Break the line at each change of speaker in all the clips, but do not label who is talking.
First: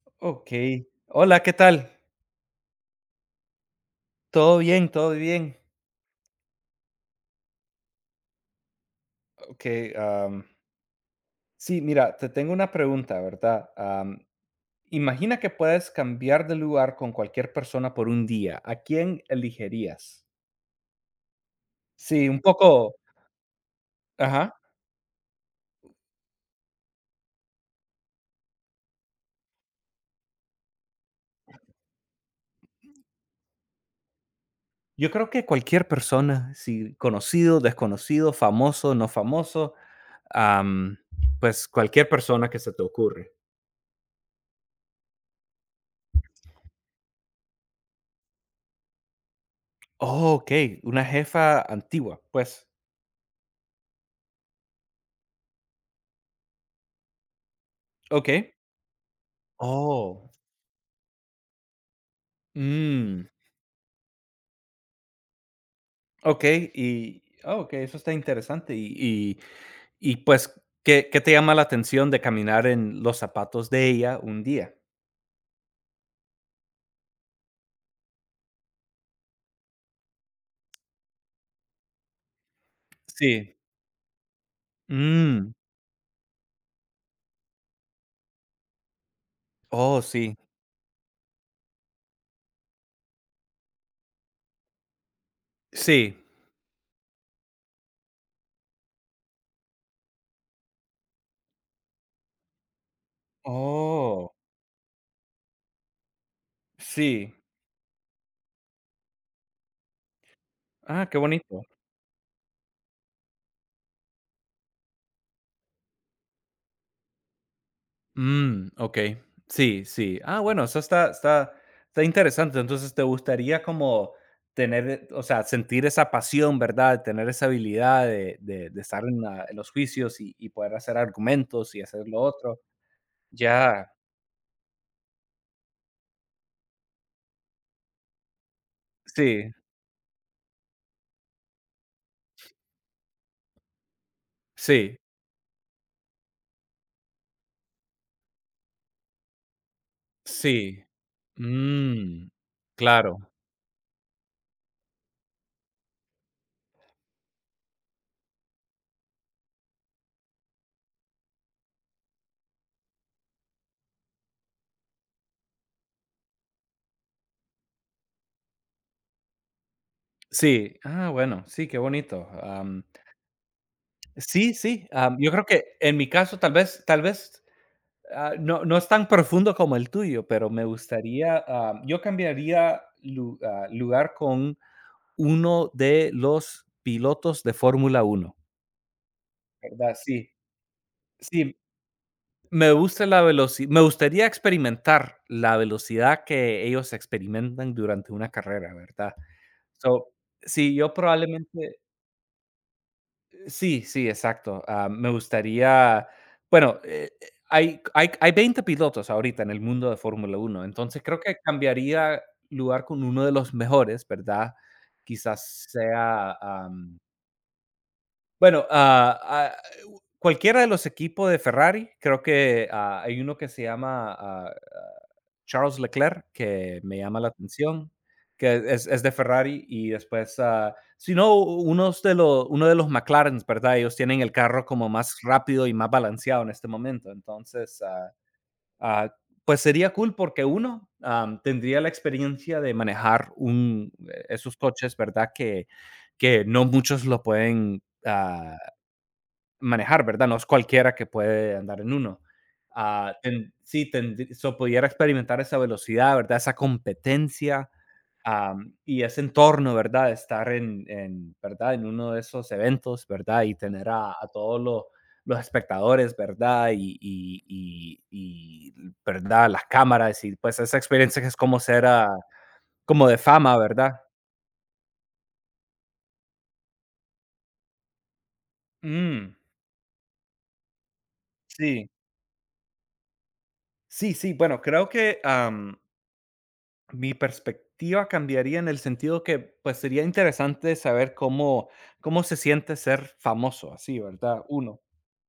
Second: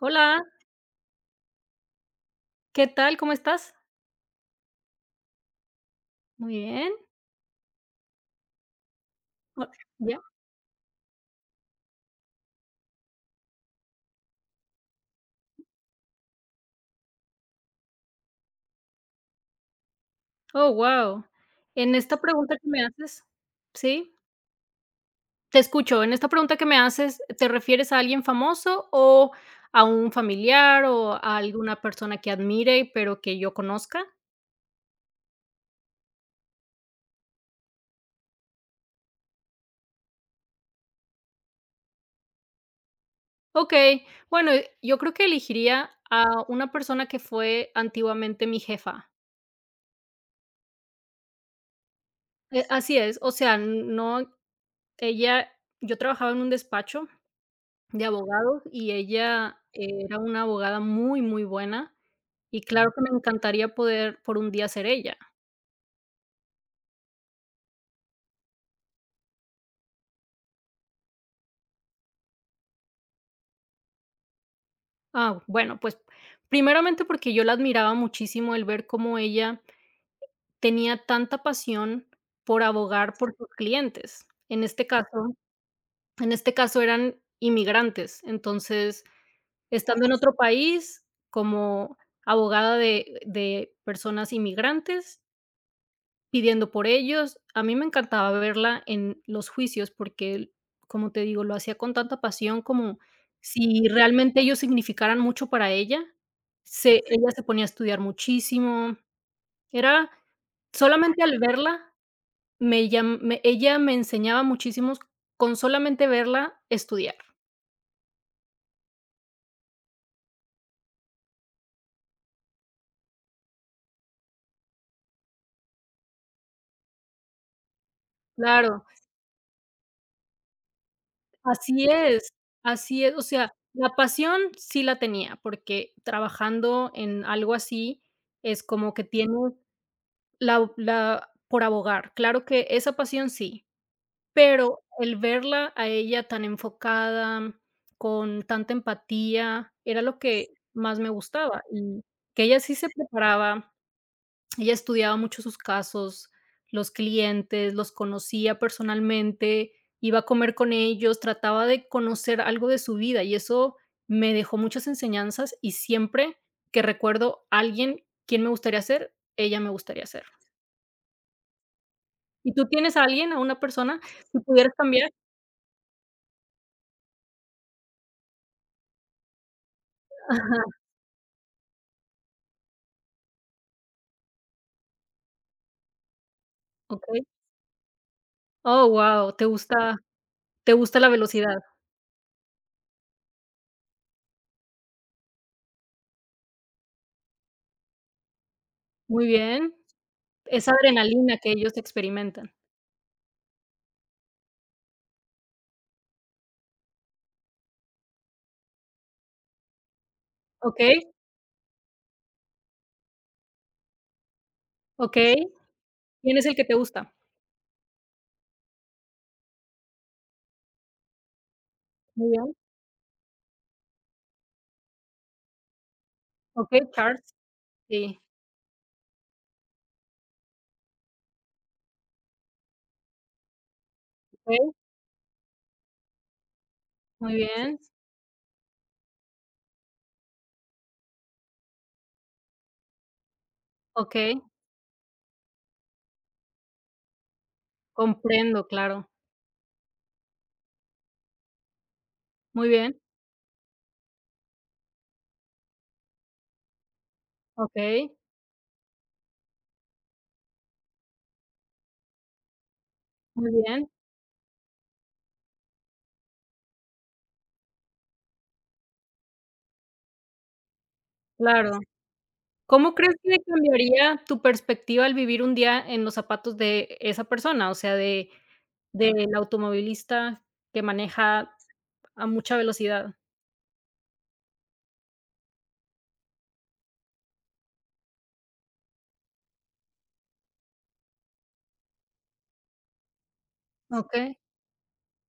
Hola,
Okey. Hola, ¿qué tal?
¿qué tal? ¿Cómo estás?
Todo bien, todo bien.
Muy bien. O
Okey,
ya.
sí, mira, te tengo una pregunta, ¿verdad? Imagina que puedes cambiar de lugar con cualquier persona por un día, ¿a quién elegirías?
Oh, guau. En esta
Sí, un
pregunta que me
poco,
haces sí,
ajá.
te escucho. En esta pregunta que me haces, ¿te refieres a alguien famoso o a un familiar o a alguna persona que admire, pero que yo conozca?
Yo creo que cualquier persona, sí, conocido, desconocido, famoso, no famoso, am, pues, cualquier persona que se te ocurre.
Okey. Bueno, yo creo que elegiría a una persona que fue antiguamente mi jefa.
Oh, okey, una jefa antigua, pues.
Así es, o sea, no ella yo trabajaba en un despacho de
Okey.
abogados y ella era
Oh,
una abogada muy, muy buena y claro que me
mm.
encantaría poder por un día ser ella.
Okey, okey, eso está interesante. Y pues, ¿qué te llama la atención de caminar en los zapatos de ella un día?
Ah, bueno, pues primeramente porque yo la admiraba muchísimo el ver cómo ella tenía tanta pasión por abogar por sus
Sí.
clientes. En este caso,
Mm.
en este caso eran inmigrantes. Entonces,
Oh,
estando en otro
sí.
país como abogada de personas inmigrantes,
Sí.
pidiendo por ellos. A mí me encantaba verla en los juicios porque, como te digo, lo hacía con tanta pasión como si
Oh,
realmente ellos significaran mucho para ella. Se Ella
sí.
se ponía a estudiar muchísimo. Era
Ah, qué
solamente al
bonito.
verla, me llam me ella me enseñaba muchísimos con solamente verla estudiar.
Mm, okey. Sí, sí. Ah, bueno, eso está interesante. Entonces, ¿te gustaría como tener, o sea, sentir esa pasión, verdad? Tener esa habilidad de
Claro,
estar en la en los juicios y poder hacer argumentos y
así
hacer lo
es,
otro?
así es. O sea,
Ya,
la pasión sí la tenía, porque trabajando en algo así es como que tienes
sí,
La la por abogar, claro que esa pasión sí, pero
sí,
el verla a ella tan enfocada, con tanta empatía, era lo que
sí.
más me gustaba, y
Mm,
que ella sí se
claro.
preparaba, ella estudiaba mucho sus casos, los clientes, los conocía personalmente, iba a comer con ellos, trataba de conocer algo de su vida, y eso me dejó muchas enseñanzas, y siempre que recuerdo a alguien, quién me gustaría ser, ella me gustaría ser.
Sí, ah, bueno, sí, qué bonito.
¿Y tú tienes a alguien, a una persona? Si
Sí,
pudieras
sí,
cambiar
yo creo que en mi caso tal vez no, no es tan profundo como el tuyo, pero me
ajá,
gustaría, yo cambiaría lugar con uno de los
okey.
pilotos de Fórmula uno,
Oh, guau,
¿verdad? Sí,
te gusta la velocidad.
sí. Me gusta la veloci me gustaría experimentar la velocidad que ellos experimentan durante una carrera, ¿verdad?
Muy bien.
So,
Esa
sí, yo
adrenalina que ellos
probablemente
experimentan.
sí, sí, exacto. Ah, me gustaría, bueno, hay hay 20 pilotos ahorita en el mundo de Fórmula Uno,
Okey,
entonces creo que cambiaría lugar con uno de los mejores, ¿verdad?
okey.
Quizás sea,
¿Quién es el que te gusta?
bueno, ah, ah, cualquiera de los equipos de Ferrari, creo
Muy bien.
que, hay uno que se llama, Charles Leclerc, que
Okey,
me llama
Charles.
la atención,
Sí.
que es de Ferrari y después, si no, uno de los McLaren, ¿verdad? Ellos tienen el carro
Okey,
como más rápido y más balanceado en este momento.
muy bien.
Entonces, ah, pues sería cool porque uno, tendría la experiencia de manejar un
Okey,
esos coches, ¿verdad? Que no muchos lo pueden,
comprendo, claro.
manejar, ¿verdad? No es cualquiera que puede andar en uno.
Muy bien.
Ah, ten sí, tendr so, pudiera experimentar esa velocidad, ¿verdad? Esa competencia,
Okey,
y ese entorno, ¿verdad? Estar ¿verdad? En uno de esos eventos, ¿verdad?
muy
Y tener
bien.
a todos los espectadores, ¿verdad? ¿Verdad? Las cámaras y, pues, esa experiencia que es como
Claro.
ser,
¿Cómo
como
crees
de
que
fama, ¿verdad?
cambiaría tu perspectiva al vivir un día en los zapatos de esa persona? O sea, de
Mm,
del automovilista que maneja
sí,
a mucha velocidad.
sí, sí, bueno, creo que mi perspectiva cambiaría en el sentido que, pues, sería interesante saber cómo se siente ser famoso así,
¿Ok?
¿verdad? Uno.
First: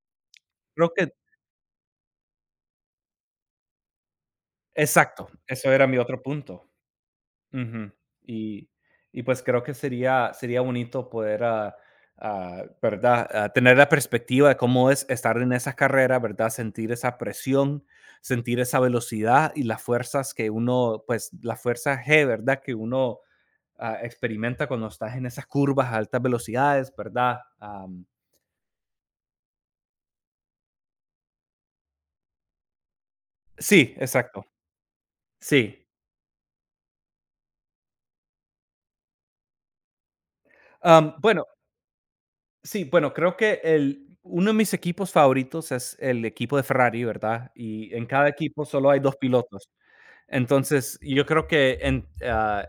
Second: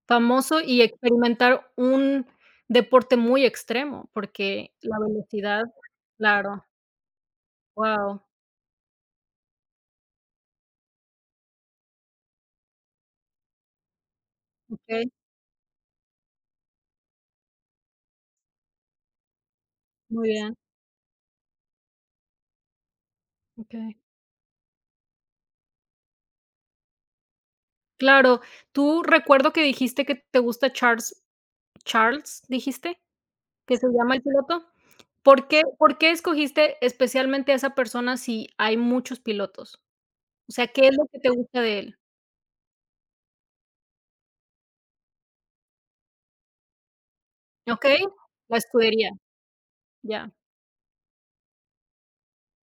Famoso y
Creo que
experimentar un deporte muy extremo, porque la
exacto,
velocidad
eso era mi otro
claro,
punto. Ujú.
wow,
Y y, pues, creo que sería bonito poder, ¿verdad?, tener la perspectiva de cómo es
ok,
estar en esa carrera, ¿verdad? Sentir esa presión, sentir esa velocidad y las
muy
fuerzas que
bien,
uno, pues, la fuerza G, ¿verdad? Que uno
ok,
experimenta cuando estás en esas curvas a altas velocidades, ¿verdad? Am,
claro, tú recuerdo que dijiste que te gusta Charles. ¿Charles dijiste? ¿Que se
sí,
llama El
exacto.
Piloto? ¿Por qué
Sí.
por qué escogiste especialmente a esa persona si hay muchos pilotos? O sea, ¿qué es lo que te
Bueno,
gusta de él?
sí, bueno, creo que el, uno de mis equipos favoritos es el equipo de Ferrari, ¿verdad? Y
Okey,
en cada
la
equipo solo hay
escudería,
dos pilotos.
ya,
Entonces, yo creo que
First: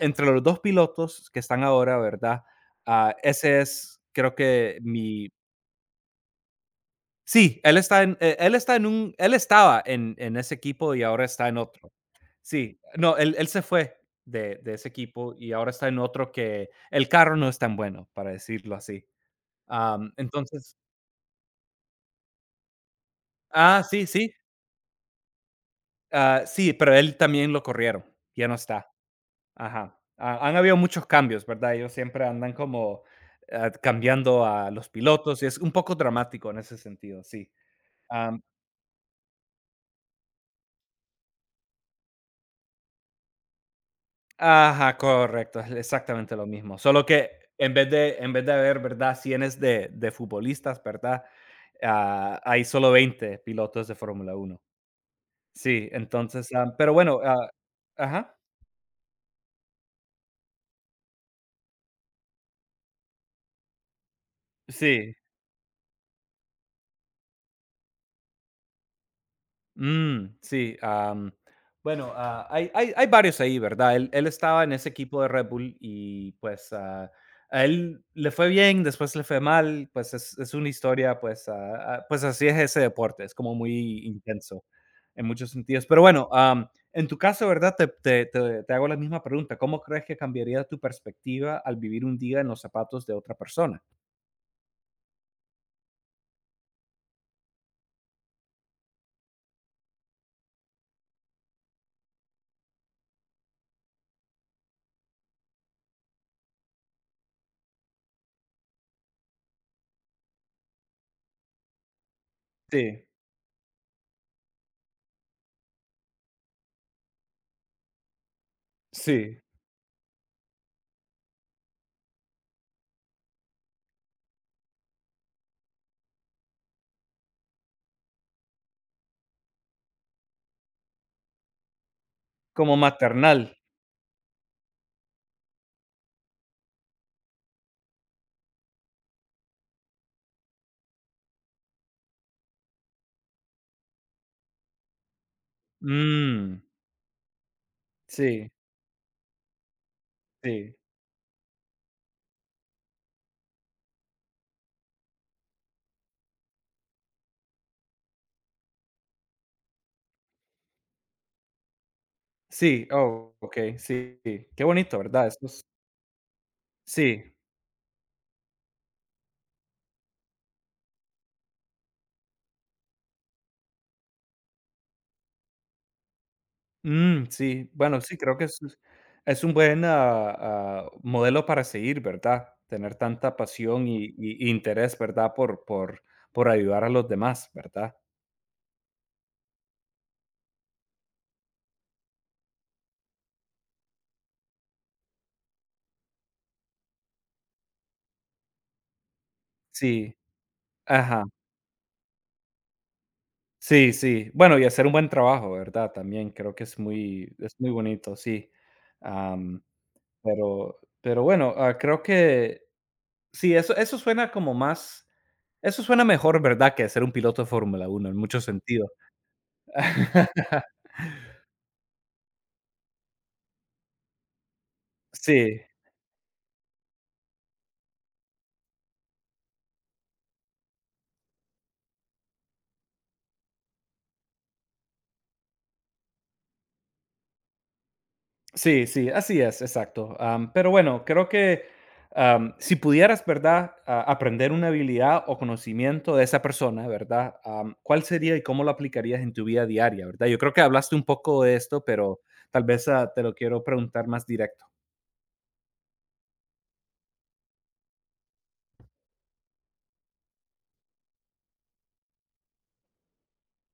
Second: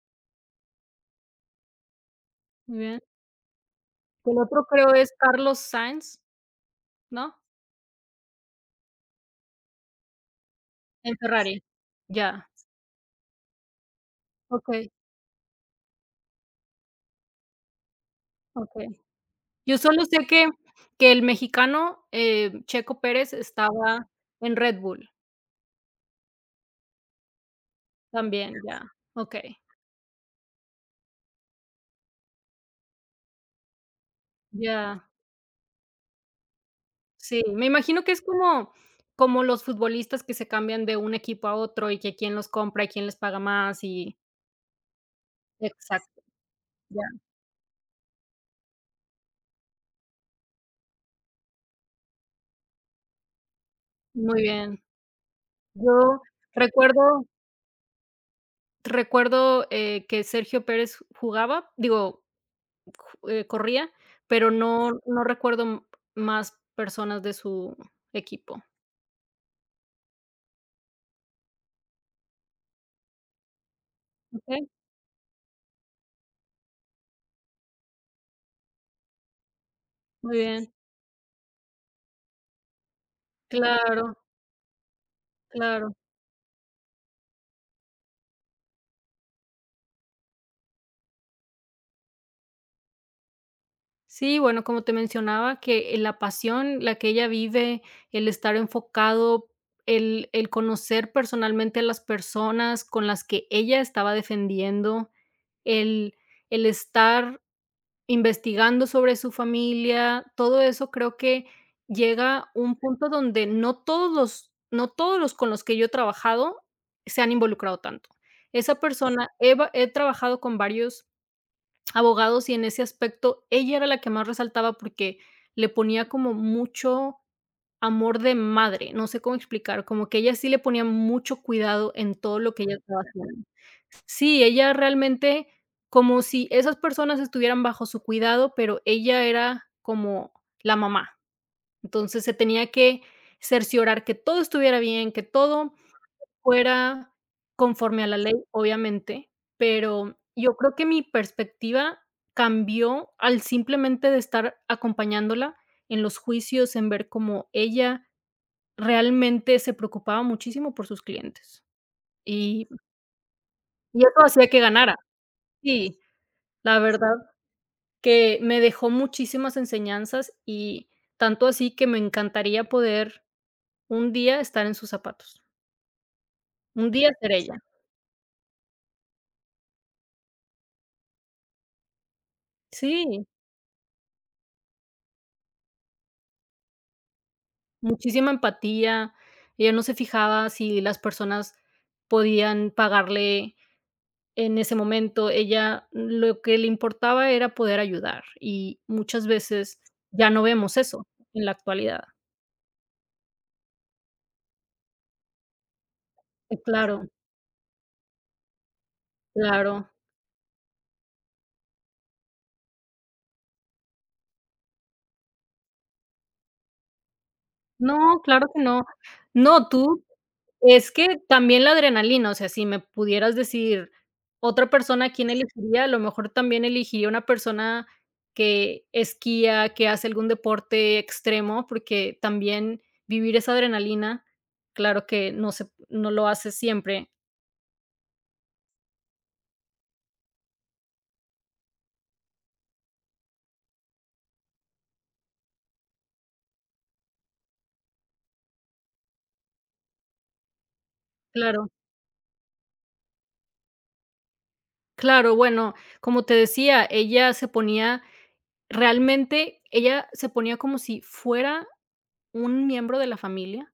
entre los dos pilotos que están ahora, ¿verdad?
muy bien.
Ah, ese es, creo
El otro
que,
creo es
mi.
Carlos Sainz, ¿no?
Sí, él está en un él estaba en ese equipo y
En
ahora está en
Ferrari.
otro.
Ya,
Sí, no, él se fue de ese
okey,
equipo y ahora está en otro que el carro no es tan bueno, para decirlo
okey.
así.
Yo solo
Am,
sé que
entonces
el mexicano, Checo Pérez
sí,
estaba
sí,
en Red Bull
ah, sí, pero él también lo corrieron, ya
también,
no
ya,
está.
okey,
Ajá. Ha han habido muchos cambios, ¿verdad? Ellos siempre andan como, cambiando a los
ya.
pilotos y es un poco dramático en ese sentido,
Sí,
sí.
me imagino que es como como los futbolistas que se cambian de un equipo a otro, y que quién los compra, y quién les paga más, y
Ajá, correcto, es
exacto,
exactamente lo mismo,
ya,
solo que en vez de haber, ¿verdad?, cienes de futbolistas, ¿verdad?, hay solo 20 pilotos de Fórmula
muy
Uno.
bien.
Sí,
Yo
entonces,
recuerdo
ajá,
Recuerdo, que Sergio Pérez jugaba, digo, ju corría, pero no
sí.
no recuerdo m más personas de su equipo,
Mm, sí, bueno, hay varios ahí, ¿verdad? Él estaba
okey,
en ese equipo de Red Bull y pues, a él le fue bien, después le fue mal, pues
muy
es una
bien,
historia, pues, pues así es ese deporte, es como muy
claro,
intenso en muchos sentidos.
claro.
Pero bueno, en tu caso, ¿verdad? Te hago la misma pregunta: ¿cómo crees que cambiaría tu perspectiva al vivir un día en los zapatos de otra persona?
Sí, bueno, como te mencionaba, que la pasión, la que ella vive, el estar enfocado, el conocer personalmente a las personas con las que ella estaba defendiendo, el, el estar investigando sobre su familia, todo eso creo que llega un
Sí,
punto donde no todos los, no todos los con los que yo he trabajado se han involucrado tanto. Esa persona,
sí,
he, va- he trabajado con varios abogados, y en ese aspecto ella era la que más resaltaba porque le ponía como mucho amor de madre, no sé cómo explicar, como que ella sí le ponía mucho cuidado en todo lo que ella
como
estaba
maternal.
haciendo. Sí, ella realmente como si esas personas estuvieran bajo su cuidado, pero ella era como la mamá. Entonces se tenía que cerciorar que todo estuviera bien, que todo
Mm,
fuera conforme a la ley,
sí,
obviamente, pero yo
sí.
creo que mi perspectiva cambió al simplemente de estar acompañándola en los juicios, en ver cómo ella realmente se preocupaba muchísimo por sus clientes, y
Sí, oh, okey,
y
sí,
eso hacía que
qué
ganara.
bonito, ¿verdad? Eso es
Sí, la verdad
sí,
que me dejó muchísimas enseñanzas, y tanto así que me encantaría poder un día estar en sus zapatos, un día
mm,
ser ella.
sí, bueno, sí, creo que es un buen, modelo para seguir, ¿verdad? Tener
Sí.
tanta pasión y interés, ¿verdad? Por por ayudar a los demás, ¿verdad?
Muchísima empatía, ella no se fijaba si las personas podían pagarle en ese momento, ella lo que le importaba era poder ayudar, y muchas veces
Sí,
ya no vemos eso
ajá,
en la actualidad.
sí, sí. Bueno, y hacer un buen trabajo, ¿verdad? También creo que
Claro,
es muy bonito, sí. Am,
claro.
pero bueno, creo que sí, eso suena como más. Eso suena mejor, ¿verdad?, que ser un piloto de Fórmula Uno, en
No,
muchos
claro que no.
sentidos.
No, tú. Es que también la adrenalina, o sea, si me pudieras decir otra persona a quién
Sí,
elegiría, a lo mejor también elegiría una persona que esquía, que hace algún deporte extremo, porque también vivir esa adrenalina, claro que no se no lo hace siempre.
sí, sí, así es, exacto. Pero bueno, creo que, si pudieras, ¿verdad?, a aprender una habilidad o conocimiento de esa persona, ¿verdad?, ¿cuál sería y cómo lo aplicarías en tu vida diaria, verdad? Yo creo que hablaste un poco de
Claro,
esto, pero tal vez, te lo quiero preguntar más directo.
claro, bueno, como te decía, ella se ponía realmente ella se ponía como si fuera un miembro de la familia,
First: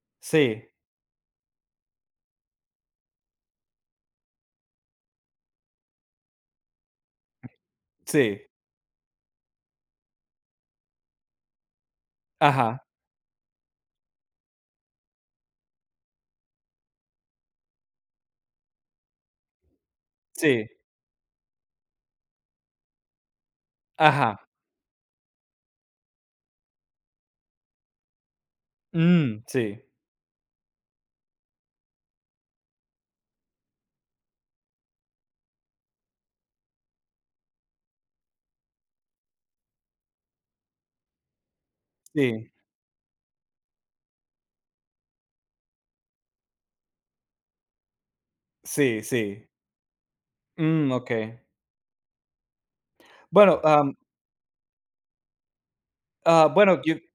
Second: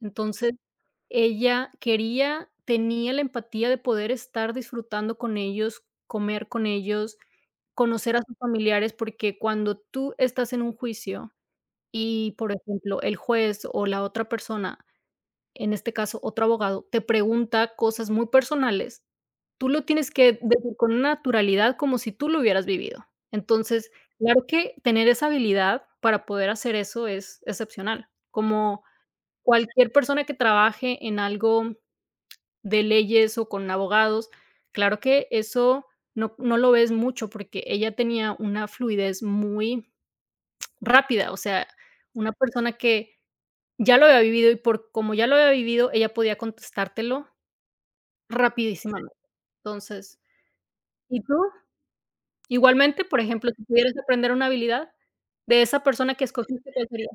entonces
Sí,
Ella quería tenía la empatía de poder estar disfrutando con ellos, comer con ellos, conocer a sus
sí,
familiares, porque cuando tú estás en un juicio y, por
ajá,
ejemplo, el juez o la otra persona, en este caso otro abogado, te pregunta cosas muy personales, tú lo tienes que
sí,
decir con una naturalidad como si tú lo hubieras vivido. Entonces,
ajá,
claro que tener esa habilidad para poder hacer eso es excepcional, como
mm, sí,
cualquier persona que trabaje en algo de leyes o con abogados. Claro que eso no lo ves mucho, porque ella tenía una fluidez muy rápida, o sea, una
sí,
persona que ya lo había vivido y por como ya lo había vivido, ella podía contestártelo
sí,
rapidísimamente.
sí,
Entonces,
mm,
¿y
okey.
tú? Igualmente, por ejemplo,
Bueno,
si pudieras aprender una habilidad de esa persona que escogiste,
bueno,
¿cuál
yo
sería?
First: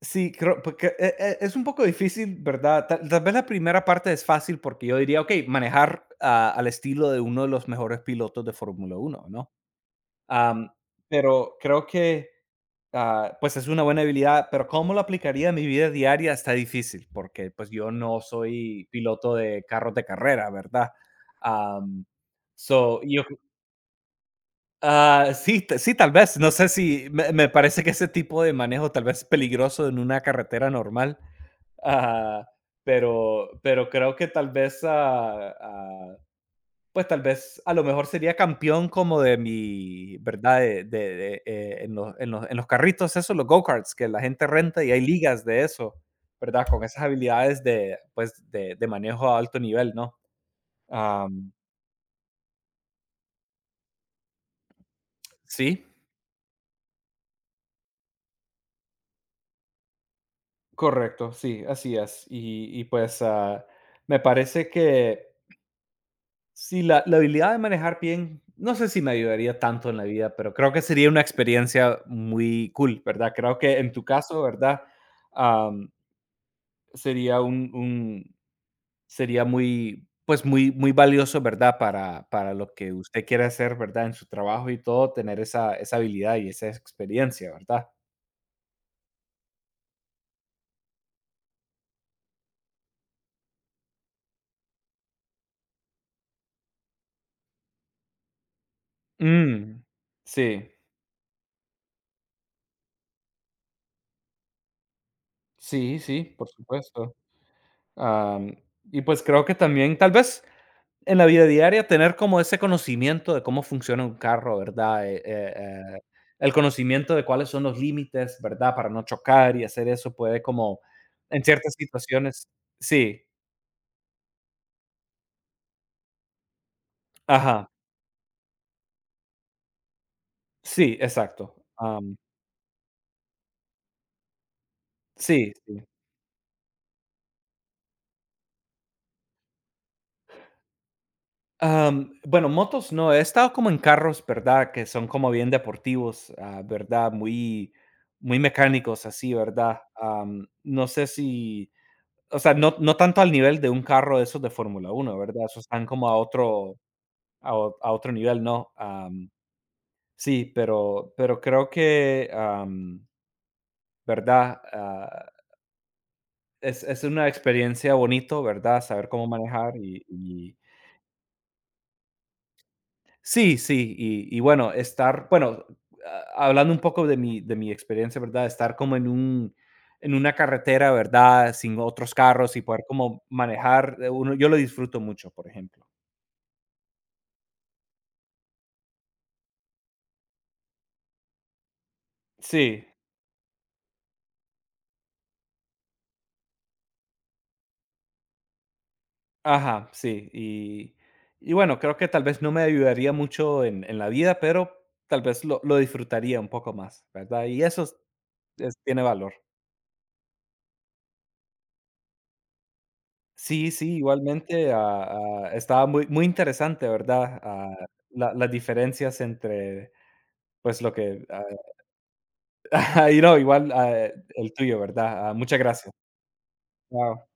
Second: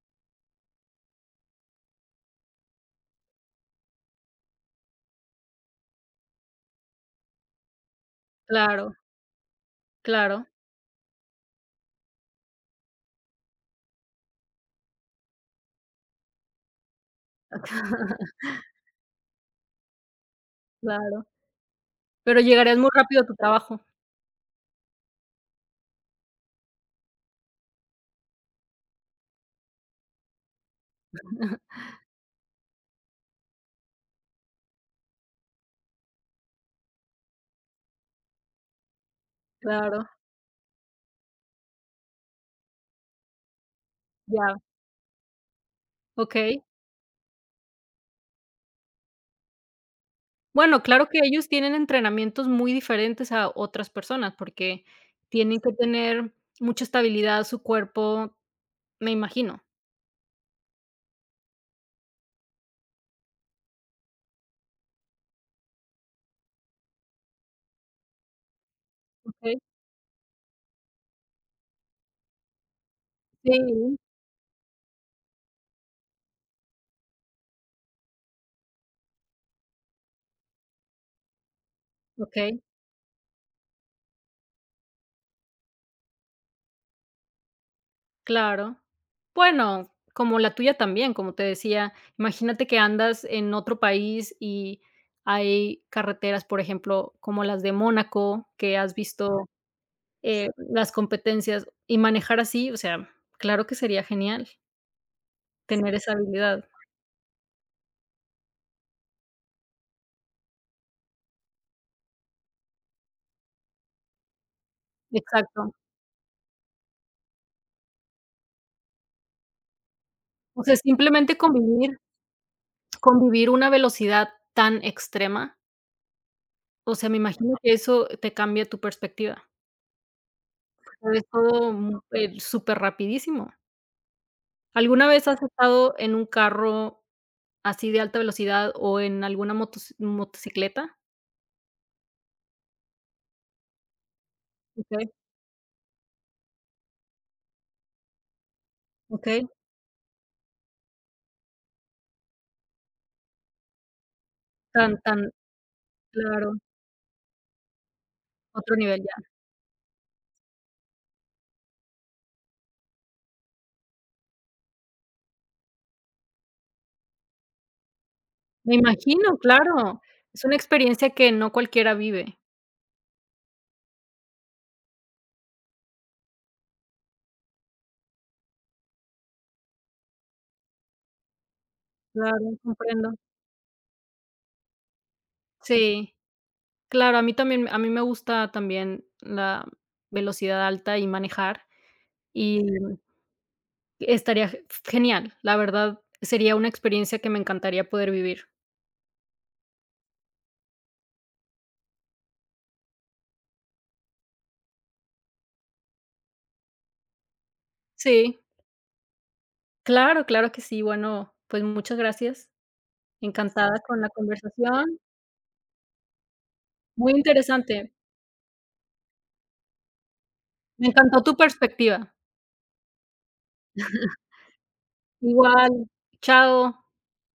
sí, creo, porque es un poco difícil, ¿verdad? Tal vez la primera parte es fácil porque yo diría, okey, manejar, al estilo de uno de los mejores pilotos de
Claro,
Fórmula Uno, ¿no?
claro,
Am, pero creo que, pues, es una buena habilidad, pero cómo lo aplicaría a mi vida diaria está difícil, porque, pues, yo no soy piloto de carros de carrera, ¿verdad?
claro,
Am,
pero llegarías muy
so, yo
rápido a tu trabajo.
Ah, sí, sí, tal vez. No sé si me parece que ese tipo de manejo tal vez es peligroso en una carretera normal. Ah, pero creo que tal vez, pues tal vez a lo mejor sería campeón como de
Claro,
mi, ¿verdad? De, en, los, en los- en los carritos, esos, los go-karts que la gente
ya,
renta y hay ligas de eso,
okey.
¿verdad? Con esas habilidades de, pues, de manejo a alto nivel, ¿no?
Bueno, claro que
Ah,
ellos tienen entrenamientos muy diferentes a otras personas, porque tienen que
sí,
tener mucha estabilidad su cuerpo, me imagino.
correcto, sí, así es. Y pues, me parece que sí, la habilidad de manejar bien, no sé si me ayudaría
Okey,
tanto en la vida, pero creo que sería una experiencia muy cool, ¿verdad? Creo que en
sí,
tu caso, ¿verdad? Am, sería un, sería muy, pues muy, muy valioso, ¿verdad? Para
okey,
lo que usted quiere hacer, ¿verdad? En su trabajo y todo, tener esa, esa habilidad y esa experiencia, ¿verdad?
claro. Bueno, como la tuya también, como te decía, imagínate que andas en otro país y hay carreteras, por ejemplo, como las de Mónaco, que has visto,
Mm, sí,
las competencias, y manejar así, o sea, claro que sería genial tener
sí,
esa
sí, por
habilidad.
supuesto. Am, y pues creo que también, tal vez en la vida diaria, tener como ese conocimiento de cómo funciona un carro, ¿verdad?
Exacto.
El conocimiento de cuáles son los límites, ¿verdad? Para no chocar y hacer eso puede
O sea,
como
simplemente
en ciertas
convivir
situaciones. Sí,
convivir una velocidad tan extrema, o sea, me imagino
ajá,
que eso te cambia tu perspectiva.
sí,
Es
exacto.
todo,
Am,
superrapidísimo. ¿Alguna vez has
sí, sí.
estado en un carro así de alta velocidad o en alguna motos motocicleta?
Bueno, motos no, he estado como en carros, ¿verdad? Que son
Okey,
como bien deportivos, ¿verdad? Muy, muy mecánicos, así,
okey,
¿verdad? Am, no sé si O sea, no, no tanto al nivel de un carro de esos de Fórmula
tan
Uno,
tan
¿verdad? Esos están como a
claro,
otro a otro nivel, ¿no?
otro nivel ya.
Sí, pero creo que, ¿verdad? Es una experiencia bonito,
Me
¿verdad? Saber cómo
imagino,
manejar
claro, es
y
una experiencia que no cualquiera vive.
sí, sí, y bueno, estar bueno, ha hablando un poco de mi experiencia, ¿verdad? Estar como en una carretera, ¿verdad? Sin otros carros
Claro,
y poder
comprendo.
como manejar, uno yo lo disfruto mucho, por ejemplo.
Sí. Claro, a mí también a mí me gusta también la velocidad alta y manejar, y
Sí.
estaría ge genial. La verdad, sería una experiencia que me encantaría poder vivir.
Ajá, sí, y bueno, creo que tal vez no me ayudaría mucho en la vida, pero tal vez lo disfrutaría un poco más, ¿verdad? Y eso
Sí,
es tiene valor.
claro, claro que sí. Bueno, pues muchas gracias.
Sí,
Encantada
sí,
con la
igualmente,
conversación.
estaba muy muy interesante,
Muy
¿verdad?
interesante.
La, las diferencias entre, pues,
Me
lo
encantó
que
tu
ah,
perspectiva.
y no, igual, el tuyo, ¿verdad? Ah, muchas
Igual.
gracias.
Chao.
Chao.